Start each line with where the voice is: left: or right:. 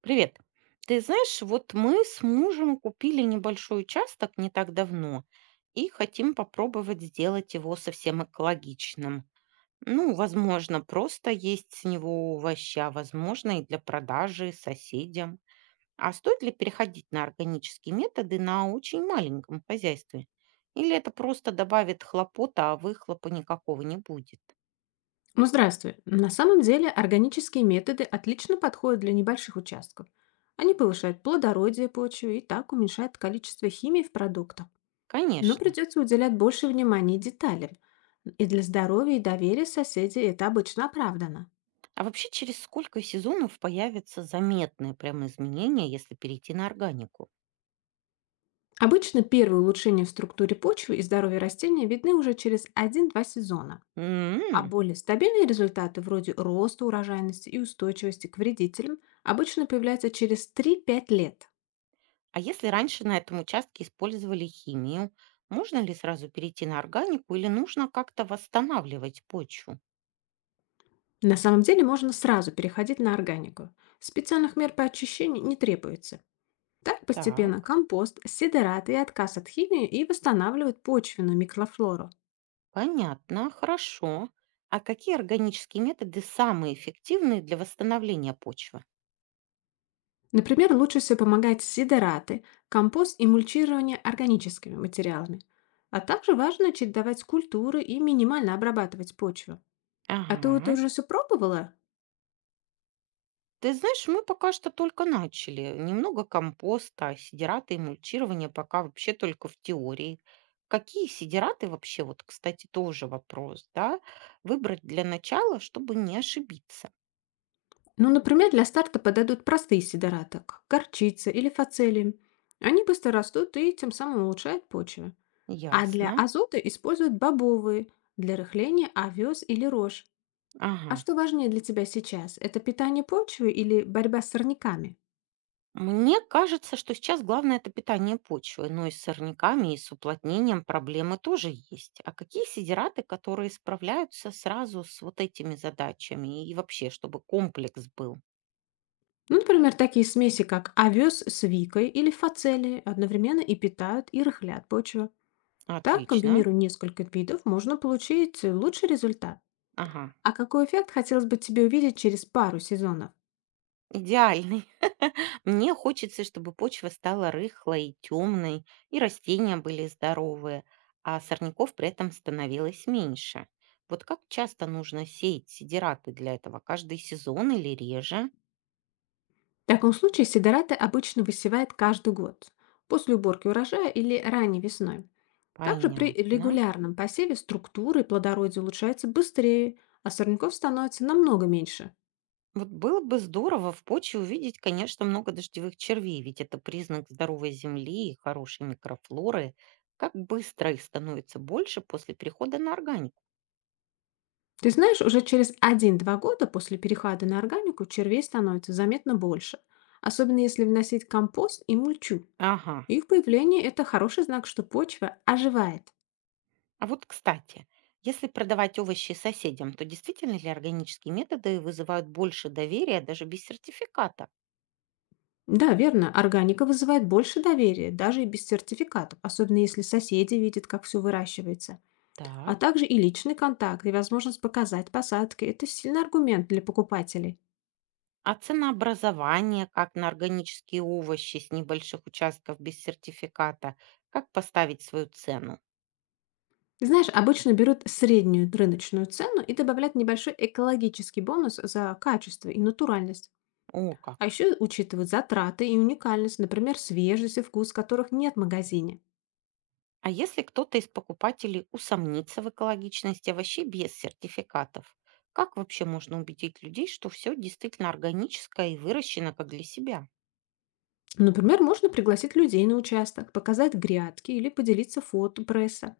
right: Привет. Ты знаешь, вот мы с мужем купили небольшой участок не так давно и хотим попробовать сделать его совсем экологичным. Ну, возможно, просто есть с него овоща, возможно, и для продажи соседям. А стоит ли переходить на органические методы на очень маленьком хозяйстве? Или это просто добавит хлопота, а выхлопа никакого не будет?
left: Ну, здравствуй. На самом деле органические методы отлично подходят для небольших участков. Они повышают плодородие почвы и так уменьшают количество химии в продуктах. Но
right: Конечно.
left: придется уделять больше внимания деталям. И для здоровья и доверия соседей это обычно оправдано.
right: А вообще, через сколько сезонов появятся заметные прям изменения, если перейти на органику?
left: Обычно первые улучшения в структуре почвы и здоровья растения видны уже через один-два сезона. А
right: М.
left: более стабильные результаты вроде роста урожайности и устойчивости к вредителям обычно появляются через три-пять лет.
right: А если раньше на этом участке использовали химию, можно ли сразу перейти на органику или нужно как-то восстанавливать почву?
left: На самом деле можно сразу переходить на органику. Специальных мер по очищению не требуется. Так
right: Так,
left: постепенно компост, сидераты и отказ от химии и восстанавливают почвенную микрофлору.
right: понятно, хорошо. А какие органические методы самые эффективные для восстановления почвы?
left: Например, лучше всего помогают сидераты, компост и мульчирование органическими материалами. А также важно чередовать культуры и минимально обрабатывать почву. А ты это
right: Ага.
left: уже все пробовала?
right: Ты знаешь, мы пока что только начали. Немного компоста, сидираты и мульчирования пока вообще только в теории. Какие сидираты вообще, вот, кстати, тоже вопрос, да? Выбрать для начала, чтобы не ошибиться.
left: Ну, например, для старта подойдут простые сидораты, как горчица или фацелии. Они быстро растут и тем самым улучшают почву. А для
right: Ясно.
left: азота используют бобовые, для рыхления овес или рожь. А
right: Ага.
left: что важнее для тебя сейчас? Это питание почвы или борьба с сорняками?
right: Мне кажется, что сейчас главное это питание почвы, но и с сорняками, и с уплотнением проблемы тоже есть. А какие сидираты, которые справляются сразу с вот этими задачами и вообще, чтобы комплекс был?
left: Ну, например, такие смеси, как овес с викой или фацелией, одновременно и питают, и рыхлят почву. Так,
right: Отлично.
left: комбинируя несколько видов, можно получить лучший результат.
right: Ага.
left: А какой эффект хотелось бы тебе увидеть через пару сезонов?
right: Идеальный. Мне хочется, чтобы почва стала рыхлой, темной, и растения были здоровые, а сорняков при этом становилось меньше. Вот как часто нужно сеять сидираты для этого? Каждый сезон или реже?
left: В таком случае сидораты обычно высевают каждый год, после уборки урожая или ранней весной. Также при
right: Понятно.
left: регулярном посеве структуры и плодородие улучшаются быстрее, а сорняков становится намного меньше.
right: Вот было бы здорово в почве увидеть, конечно, много дождевых червей, ведь это признак здоровой земли и хорошей микрофлоры. Как быстро их становится больше после перехода на органику?
left: Ты знаешь, уже через один-два года после перехода на органику червей становится заметно больше, особенно если вносить компост и мульчу.
right: Ага.
left: Их появление– это хороший знак, что почва оживает.
right: А вот, кстати, если продавать овощи соседям, то действительно ли органические методы вызывают больше доверия даже без сертификата?
left: Да, верно, органика вызывает больше доверия, даже и без сертификатов, особенно если соседи видят, как все выращивается. А
right: Так.
left: также и личный контакт, и возможность показать посадки– это сильный аргумент для покупателей.
right: А ценообразование, как на органические овощи с небольших участков без сертификата, как поставить свою цену?
left: Знаешь, обычно берут среднюю рыночную цену и добавляют небольшой экологический бонус за качество и натуральность.
right: О,
left: А
right: как.
left: еще учитывают затраты и уникальность, например, свежесть и вкус, которых нет в магазине.
right: А если кто-то из покупателей усомнится в экологичности овощей без сертификатов, как вообще можно убедить людей, что все действительно органическое и выращено как для себя?
left: Например, можно пригласить людей на участок, показать грядки или поделиться фото пресса.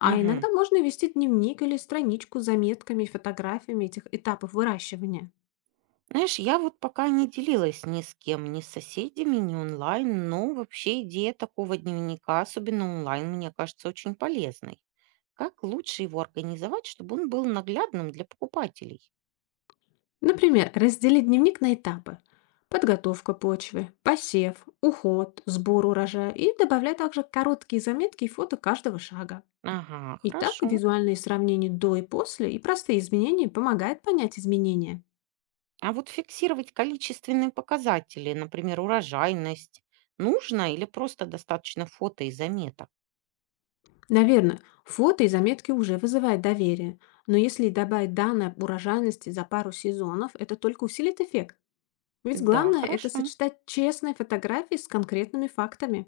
left: А
right: Мгм.
left: иногда можно вести дневник или страничку с заметками и фотографиями этих этапов выращивания.
right: Знаешь, я вот пока не делилась ни с кем, ни с соседями, ни онлайн, но вообще идея такого дневника, особенно онлайн, мне кажется очень полезной. Как лучше его организовать, чтобы он был наглядным для покупателей?
left: Например, разделить дневник на этапы. Подготовка почвы, посев, уход, сбор урожая и добавляй также короткие заметки и фото каждого шага.
right: Ага,
left: И так
right: хорошо.
left: визуальные сравнения до и после и простые изменения помогают понять изменения.
right: А вот фиксировать количественные показатели, например, урожайность, нужно или просто достаточно фото и заметок?
left: Наверное, фото и заметки уже вызывают доверие, но если добавить данные об урожайности за пару сезонов, это только усилит эффект. Ведь
right: Да,
left: главное– это
right: хорошо.
left: сочетать честные фотографии с конкретными фактами.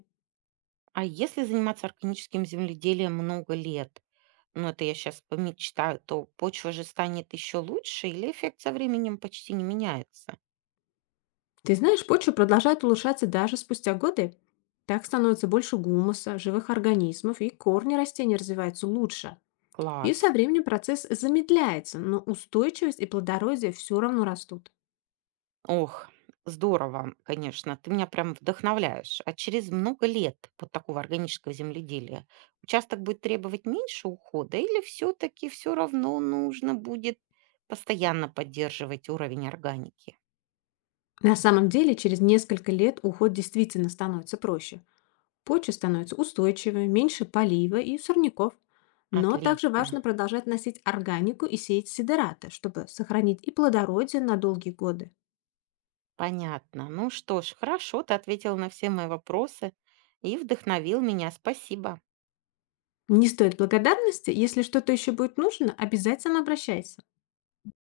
right: А если заниматься органическим земледелием много лет, ну, это я сейчас помечтаю, то почва же станет еще лучше или эффект со временем почти не меняется?
left: Ты знаешь, почва продолжает улучшаться даже спустя годы. Так становится больше гумуса, живых организмов, и корни растений развиваются лучше. И со
right: Класс.
left: временем процесс замедляется, но устойчивость и плодородие все равно растут.
right: Ох, здорово, конечно. Ты меня прям вдохновляешь. А через много лет вот такого органического земледелия участок будет требовать меньше ухода или все-таки все равно нужно будет постоянно поддерживать уровень органики?
left: На самом деле, через несколько лет уход действительно становится проще. Почва становится устойчивой, меньше полива и сорняков. Но также
right: Отлично.
left: важно продолжать носить органику и сеять сидераты, чтобы сохранить и плодородие на долгие годы.
right: Понятно. Ну что ж, хорошо, ты ответил на все мои вопросы и вдохновил меня. Спасибо.
left: Не стоит благодарности. Если что-то еще будет нужно, обязательно обращайся.